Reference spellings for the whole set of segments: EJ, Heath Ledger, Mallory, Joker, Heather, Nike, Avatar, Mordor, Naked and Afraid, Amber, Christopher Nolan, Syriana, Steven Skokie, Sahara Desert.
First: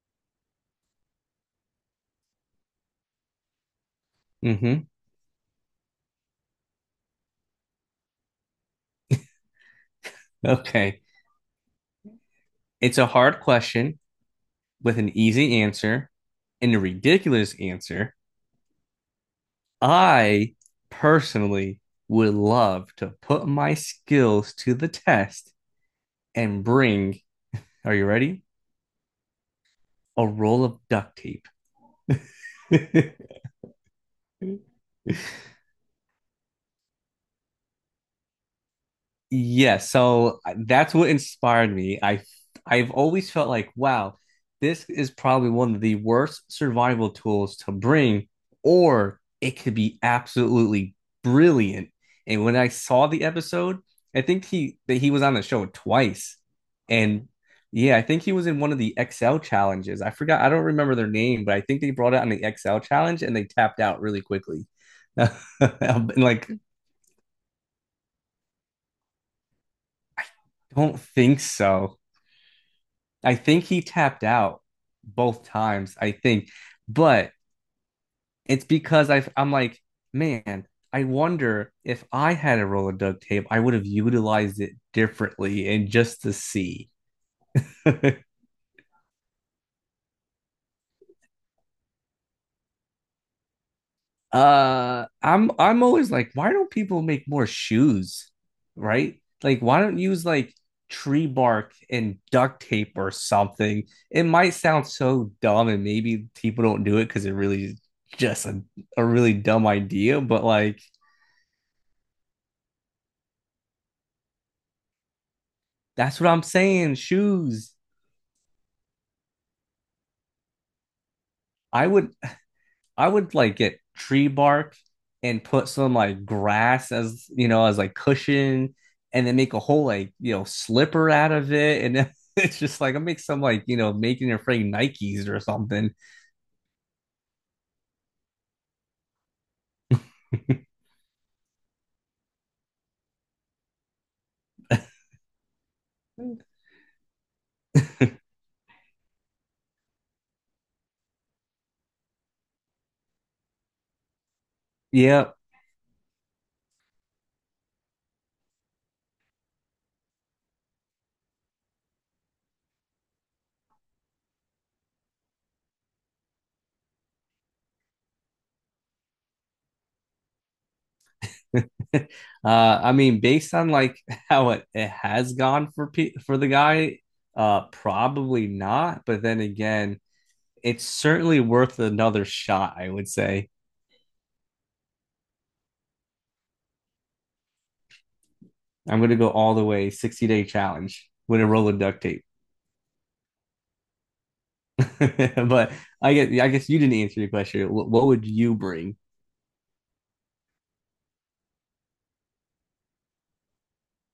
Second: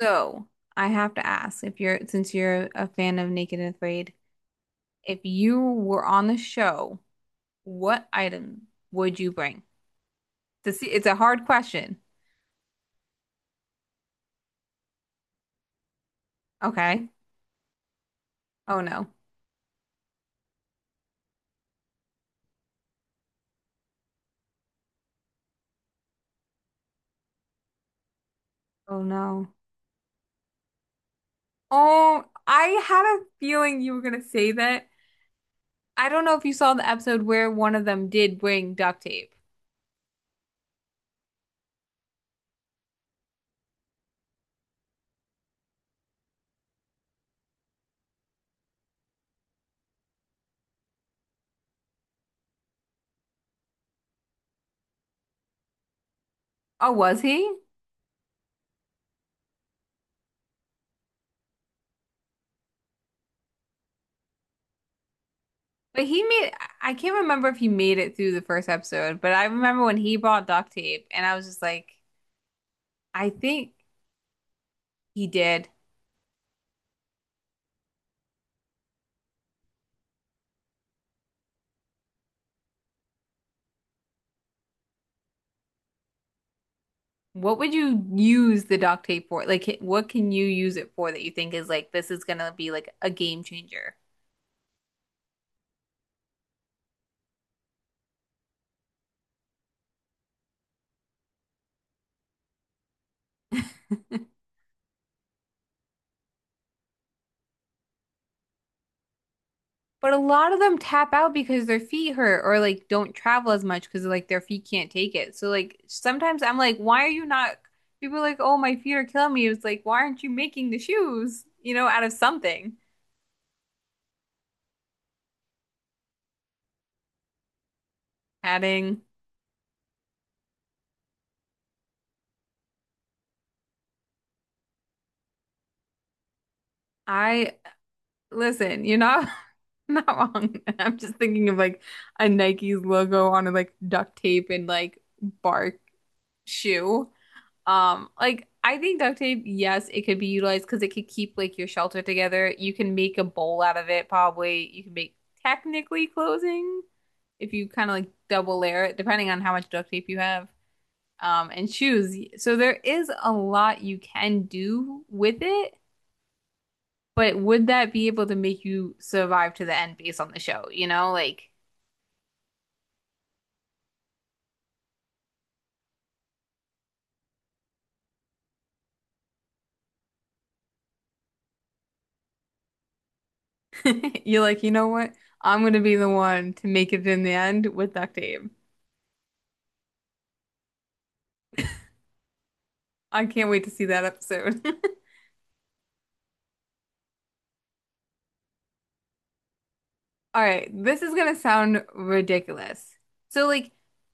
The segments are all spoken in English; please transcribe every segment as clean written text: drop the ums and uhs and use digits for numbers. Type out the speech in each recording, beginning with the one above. So I have to ask, if you're since you're a fan of Naked and Afraid, Hmm. if you were on the show, what item would you bring? To see, Okay. it's a hard question. It's a hard question with an easy answer and a Okay. ridiculous answer. Oh no. I personally would love to put my skills to the test and bring, are you ready? Oh no. A roll of duct tape. Oh, I had a feeling you were gonna say that. I don't know if you saw the episode where one of them did bring duct tape. Yeah, so that's what inspired me. I've always felt like, wow, this is probably one of the worst survival tools to bring, or it could be absolutely brilliant. And when I saw the episode, I think he that he was on the show twice. Oh, was And he? yeah, I think he was in one of the XL challenges. I forgot, I don't remember their name, but I think they brought it on the XL challenge and they tapped out really quickly. But And he like, made, I can't remember if he made it through the first episode, but I remember when he brought duct don't tape, and I think was just like, so. I I think think he tapped out he both did. times, I think. But it's because I'm like, man, I wonder if I had a roll of duct tape, I would have utilized it differently and just to see. What would you use the doc tape for? Like, what can you use it for that you think is like, this is gonna be like a game changer? I'm always like, why don't people make more shoes, right? Like, why don't you use like tree bark and duct tape or something? It might sound so dumb, and maybe people don't do it because it really is just a really dumb But a idea, but lot of them like tap out because their feet hurt or like don't travel as much because like their feet can't take it. So like that's what sometimes I'm I'm like, saying. why are you not? Shoes. People are like, oh, my feet are killing me. It's like, why aren't you making the shoes, you I know, out would of something? I would like get tree bark and put some like grass as as like cushion, Adding, and then make a whole like slipper out of it, and then it's just like I make some like making your friend Nikes or something. I listen, you're not not wrong. I'm just thinking of like a Nike's logo on like duct tape and like bark shoe. Like I think duct tape, yes, it could be utilized because it could keep like your shelter together. You can make a bowl out of it, probably. You can make Yeah, technically clothing if you kind of like double layer it, depending on how much duct tape you have. And shoes. So there is a lot you can do with it, but would that be able to make you survive to the end based on the show? You know, like uh, I mean, based on like how it has gone for the guy, probably not. But then again, it's certainly worth another shot. I would say. you're like, you know what? I'm gonna be the one to make it in the end with duct tape. I'm gonna go all the way 60-day challenge with a roll of duct tape. I can't wait to see that episode. But I guess you didn't answer the question. What would you bring? All right, this is gonna sound ridiculous. So, like,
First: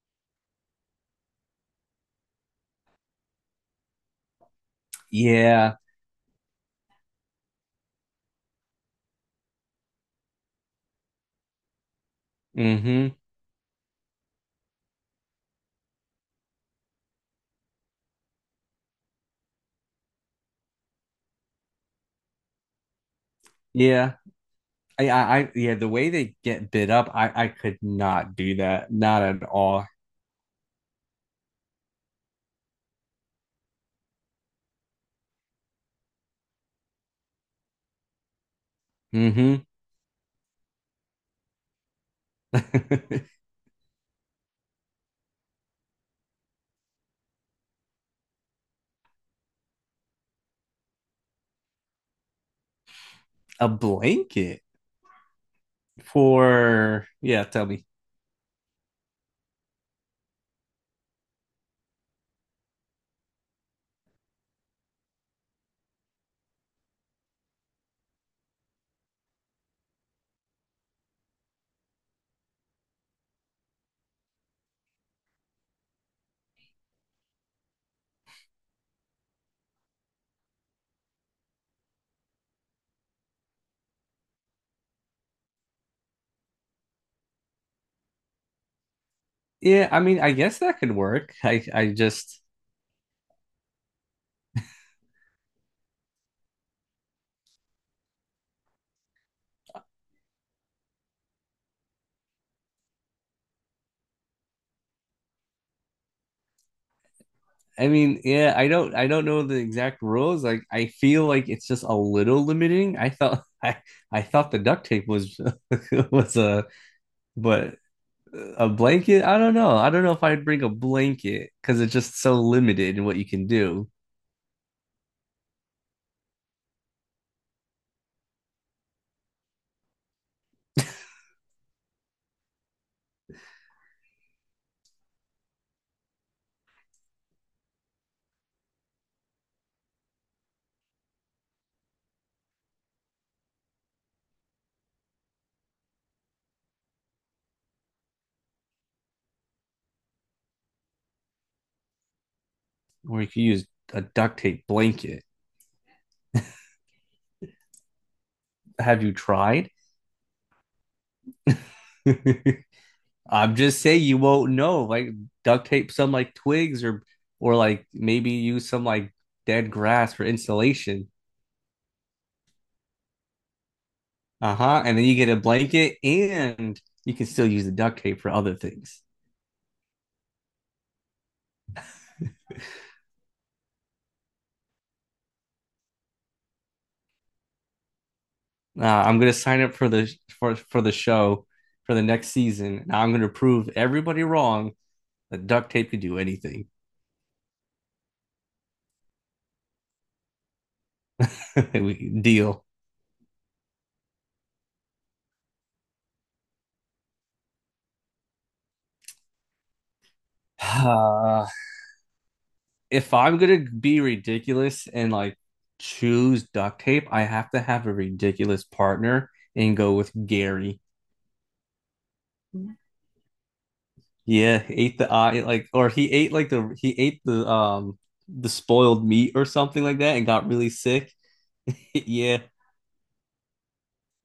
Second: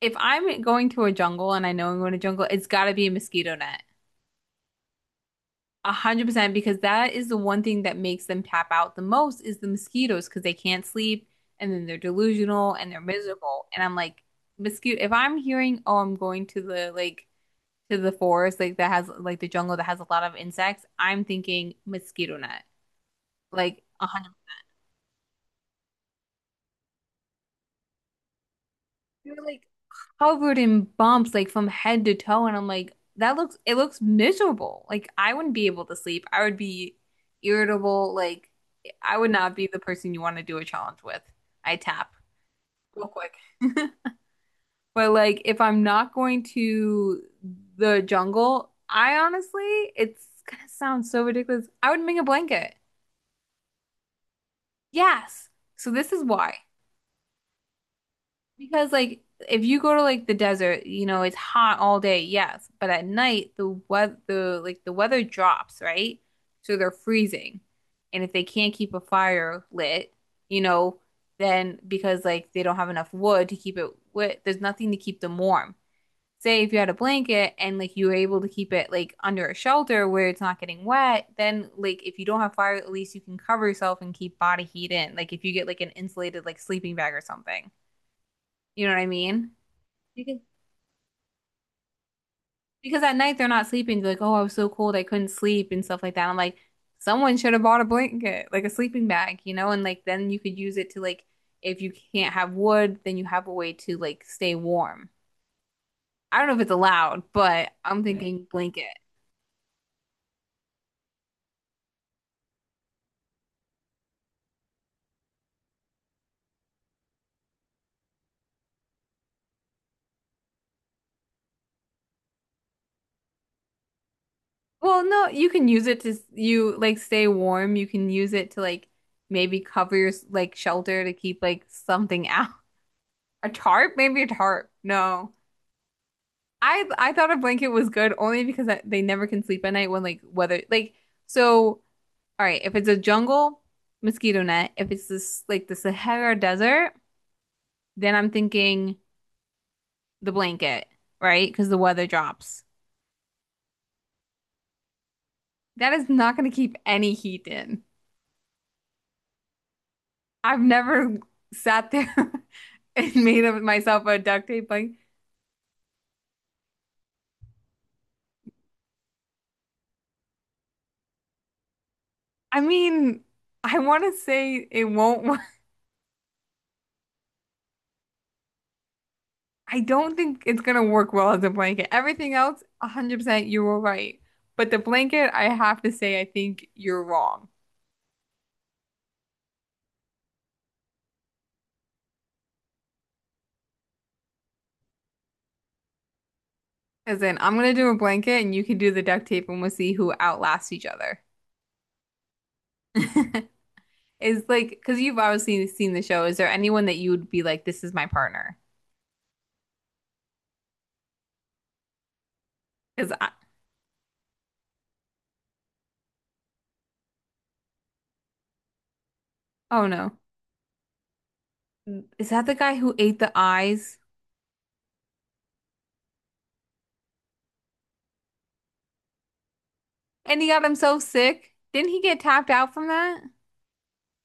if I'm going to a jungle and I know I'm going to jungle, it's gotta be a mosquito net. Yeah. 100%, because that is the one thing that makes them tap out the most is the mosquitoes, because they can't sleep and then they're delusional and they're Hmm. miserable. And I'm like, mosquito. If I'm hearing, oh, I'm going to the like to the forest like that has like the jungle that has a lot of insects, I'm thinking mosquito net, like a Yeah. hundred. I yeah, the way they get bid up, I could not do that. Not You're at like all. covered in bumps, like from head to toe, and I'm like, that looks it looks miserable. Like I wouldn't be able to sleep. I would be irritable. Like I would not Hmm. be the person you want to do a challenge with. I tap real quick. But like if I'm not going to the jungle, I honestly, it's gonna sound so ridiculous. I would make a blanket. A blanket Yes. So this is why. for yeah, tell me. Because like if you go to like the desert, you know, it's hot all day, yes, but at night the weather drops, right? So they're freezing. And if they can't keep a fire lit, you know, then because like they don't have enough wood to keep it lit, there's nothing to keep them warm. Say if you had a blanket and like you were able to keep it like under a shelter where it's not getting wet, then like if you don't have fire, at least you can cover yourself and keep body heat in. Like if you get like an insulated like sleeping bag or something. You know what I mean? Yeah, I mean, I Because guess that could work. I just because at night they're not sleeping. They're like, oh, I was so cold, I couldn't sleep and stuff like that. I'm like, someone should have bought a blanket, like a sleeping bag, you know, and like then you could use it to like if you can't have wood, then you have a way to like stay warm. I don't know if it's allowed, but I I'm mean, thinking yeah, I blanket. don't I don't know the exact rules. Like I feel like it's just a little limiting. I thought I thought the duct tape was was a but a blanket, I don't know. I don't know if I'd bring a blanket because it's just so limited in what you can do. Well, no, you can use it to you like stay warm. You can use it to like maybe cover your like shelter to keep like something out. A tarp? Maybe a tarp. No. I thought a blanket was good only because they never can sleep at night when like weather like. So all right, if it's a jungle, mosquito net. If it's this like the Sahara Desert, then I'm thinking the blanket, right? Because the weather drops. Or you could use a duct tape blanket. That is not going to keep any heat in. Have you tried? I've never sat there and made I'm of just saying myself a you duct won't tape know. like. Like duct tape some like twigs or like maybe use some like dead grass for insulation. I mean, I want to say Uh-huh. it And then you won't. get a blanket and you can still use the duct tape for other things. I don't think it's gonna work well as a blanket. Everything else, 100% you were right. But the blanket, I have to say, I think you're wrong. I'm gonna sign up for the show for the next season. And I'm gonna prove everybody wrong that duct tape can do anything. As in, I'm gonna do a blanket and you can do the duct tape and we'll see who outlasts each other. We deal. Is like, because you've obviously seen the show. Is there anyone that you would be like, this is my partner? Uh, Because if I, I'm gonna be ridiculous and like choose duct tape, I have to have a ridiculous partner and oh go with no. Gary. Is that the guy who ate the eyes? Yeah, he ate the eye like, or he ate like, the he ate the spoiled meat or something like that and And got he got really himself sick. sick? Didn't he get Yeah. tapped out from that?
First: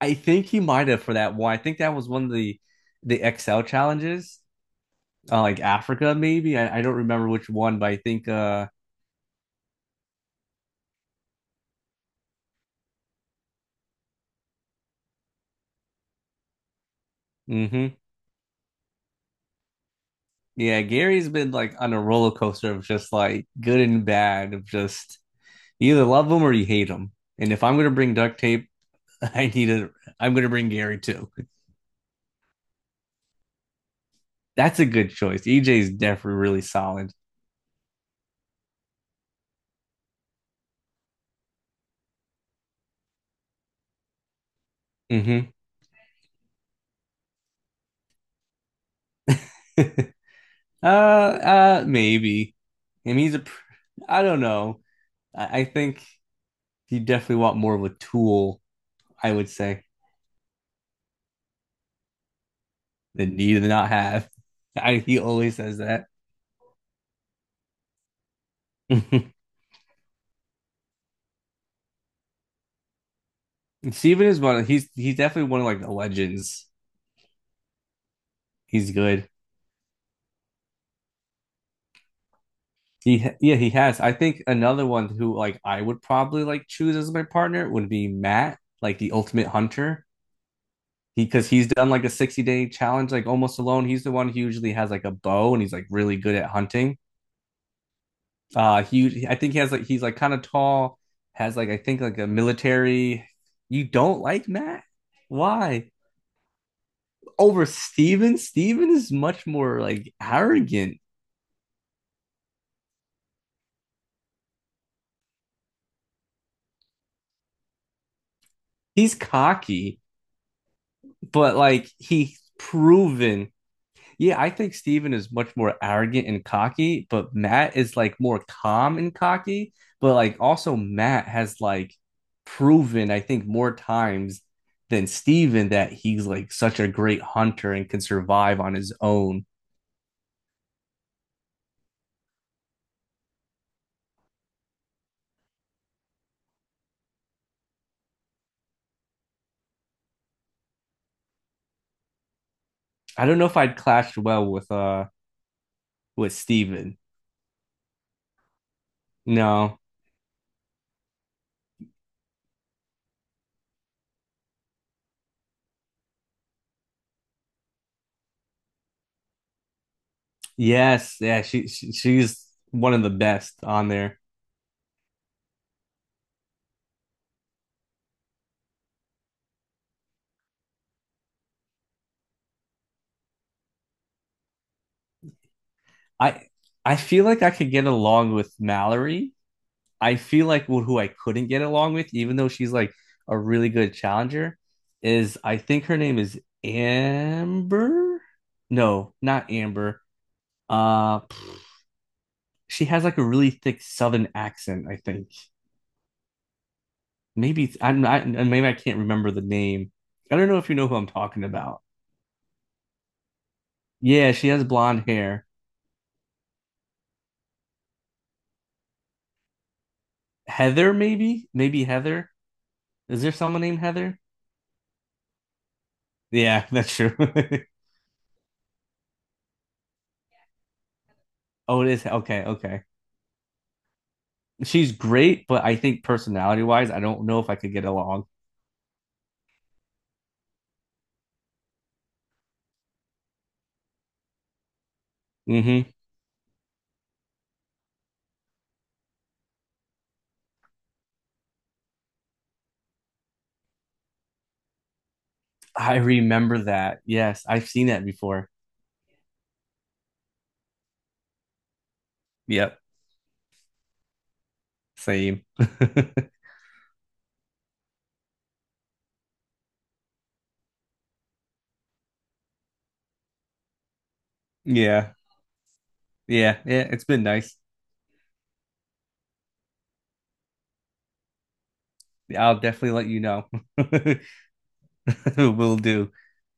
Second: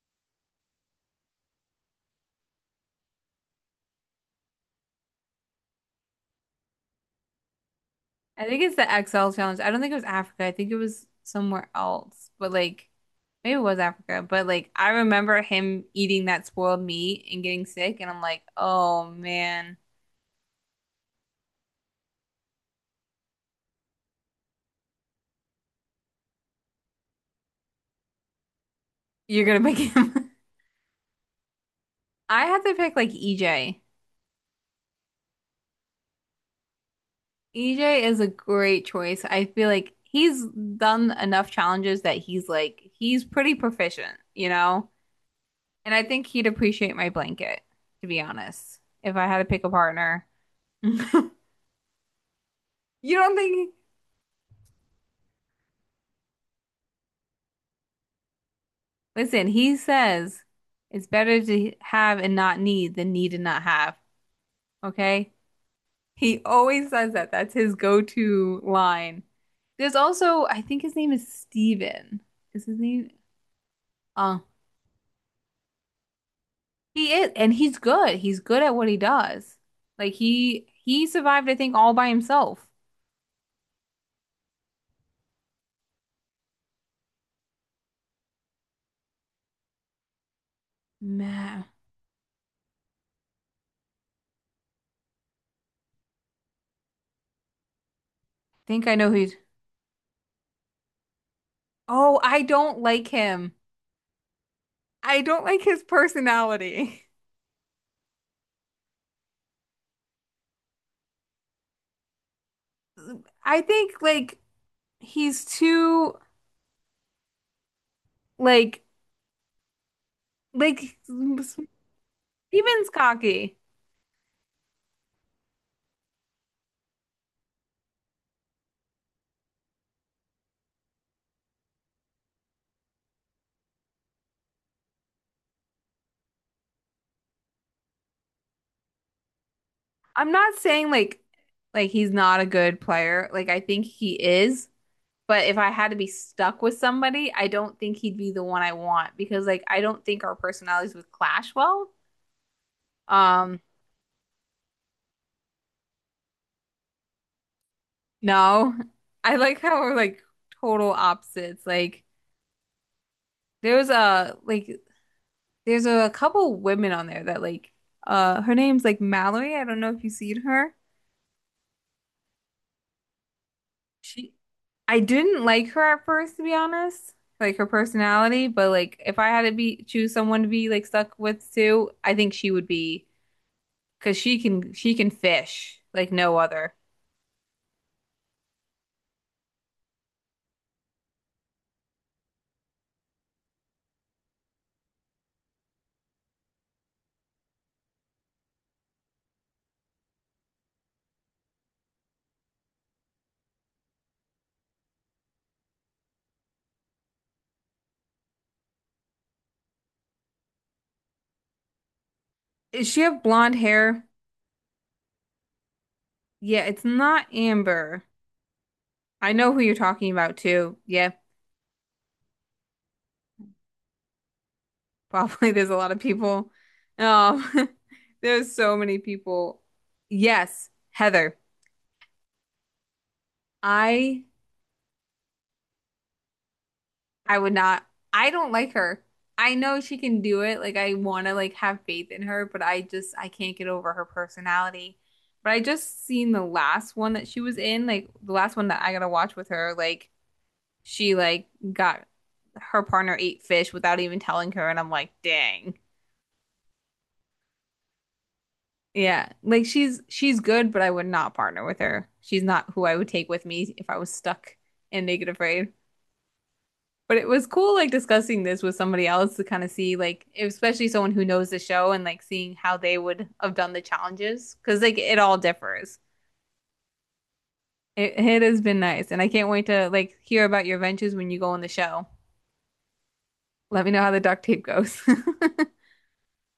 I think he might have for that one. I think that was one of the XL challenges. Like Africa maybe. I don't remember which one, but I think I think uh it's the XL challenge. I don't think it was Africa. I think it was somewhere else. But like maybe it was Africa. But like I remember him eating that spoiled meat and getting hmm sick and I'm like, "Oh man, Yeah, Gary's been like on a roller coaster of just like good and bad of just you either love him or you hate him. And if I'm gonna bring duct tape, you're I gonna need pick to him." I'm gonna bring Gary too. I have to pick like EJ. That's a good choice. EJ's definitely really solid. EJ is a great choice. I feel like he's done enough challenges that he's like he's pretty proficient, you know? Mm-hmm. And I think he'd appreciate my blanket, to be honest, if I had to pick a partner. uh, uh, maybe. I You mean, he's don't a. think. I don't know. I think you definitely want more of a tool. I Listen, would he say says it's better to have and not need than need than and you not do not have. have. He Okay? always says that. He always says that. That's his go-to line. There's also, I think his name is Steven. Is his name? Steven Uh, is one of, he's definitely one of like the legends. he is, and he's good. He's good at what He's he good. does. Like he survived, I think, all by himself. He Yeah, he has. I think another one who like I would probably like choose as my partner would be Matt, like the ultimate hunter. He Because Man, I he's done like a 60-day challenge like almost alone, he's the one who usually has like a bow and he's like really good at hunting. Think I know He who's. I think he has, like he's like kind of tall, has like I think Oh, like a I don't like military. him. You don't like Matt? I don't like his Why? personality. Over Steven, Steven is much more like arrogant. I think like he's too like. He's cocky Steven but like he's proven. Skokie. Yeah, I think Steven is much more arrogant and cocky, but Matt is like more calm and cocky. But like also Matt has like proven, I think, more times than Steven that he's like such a great hunter and can survive on his own. I'm not saying like he's not a good player. Like I think he is, but if I had to be stuck with somebody, I don't think he'd be the one I want because like I don't think our personalities would clash well. I don't know if Um, I'd clashed well with Steven. no. I like No. how we're like total opposites. Like there was a like there's a couple women on there that like her name's like Mallory. I don't know if you've seen her. Yes, yeah, she's one of the best on there. She I didn't like her at first, to be honest. Like her personality, but like if I had to be choose someone to be like stuck with too, I think she would be because she can fish like no I other. I feel like I could get along with Mallory. I feel like who I couldn't get along with, even though she's like a really good challenger, is I think her name is Amber. No, not Amber. Uh, she has like a really thick Southern accent. I think maybe it's, I'm not. Maybe I can't remember the name. I don't know if you know who I'm talking about. Does she have blonde hair? Yeah, she has blonde hair. Yeah, it's not Amber. I know who you're talking about too. Heather, Yeah, maybe, maybe Heather. Is there someone named Heather? probably there's a lot of people. Yeah, that's true. Um, there's so many people. Yes, Heather. Oh, it is. Okay, okay. I She's great, but I think personality wise, I don't I know if would I could not. get along. I don't like her. I know she can do it. Like I want to like have faith in her, but I can't get over her personality. But I Hmm. just seen the last one that she was in, like the last one that I gotta watch with her. Like she like got her partner ate fish without even telling her, and I'm like, dang. I remember that. Yes, I've seen that before. Yeah, like she's good, but I would not partner with her. She's not Yep, who I would take with me if I was stuck in Naked same. Afraid. But it was cool like discussing this with somebody else to kind of see like especially someone who knows the show and like seeing how they would have done the challenges because like Yeah, it all differs. yeah, yeah. It's been nice. It has been nice and I can't wait to like hear about your ventures when you go on the show. I'll definitely let you know. Let me know how the duct tape goes. All Will do.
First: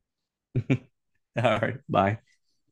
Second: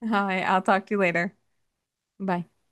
right, I'll talk to you later. All right, bye. Bye.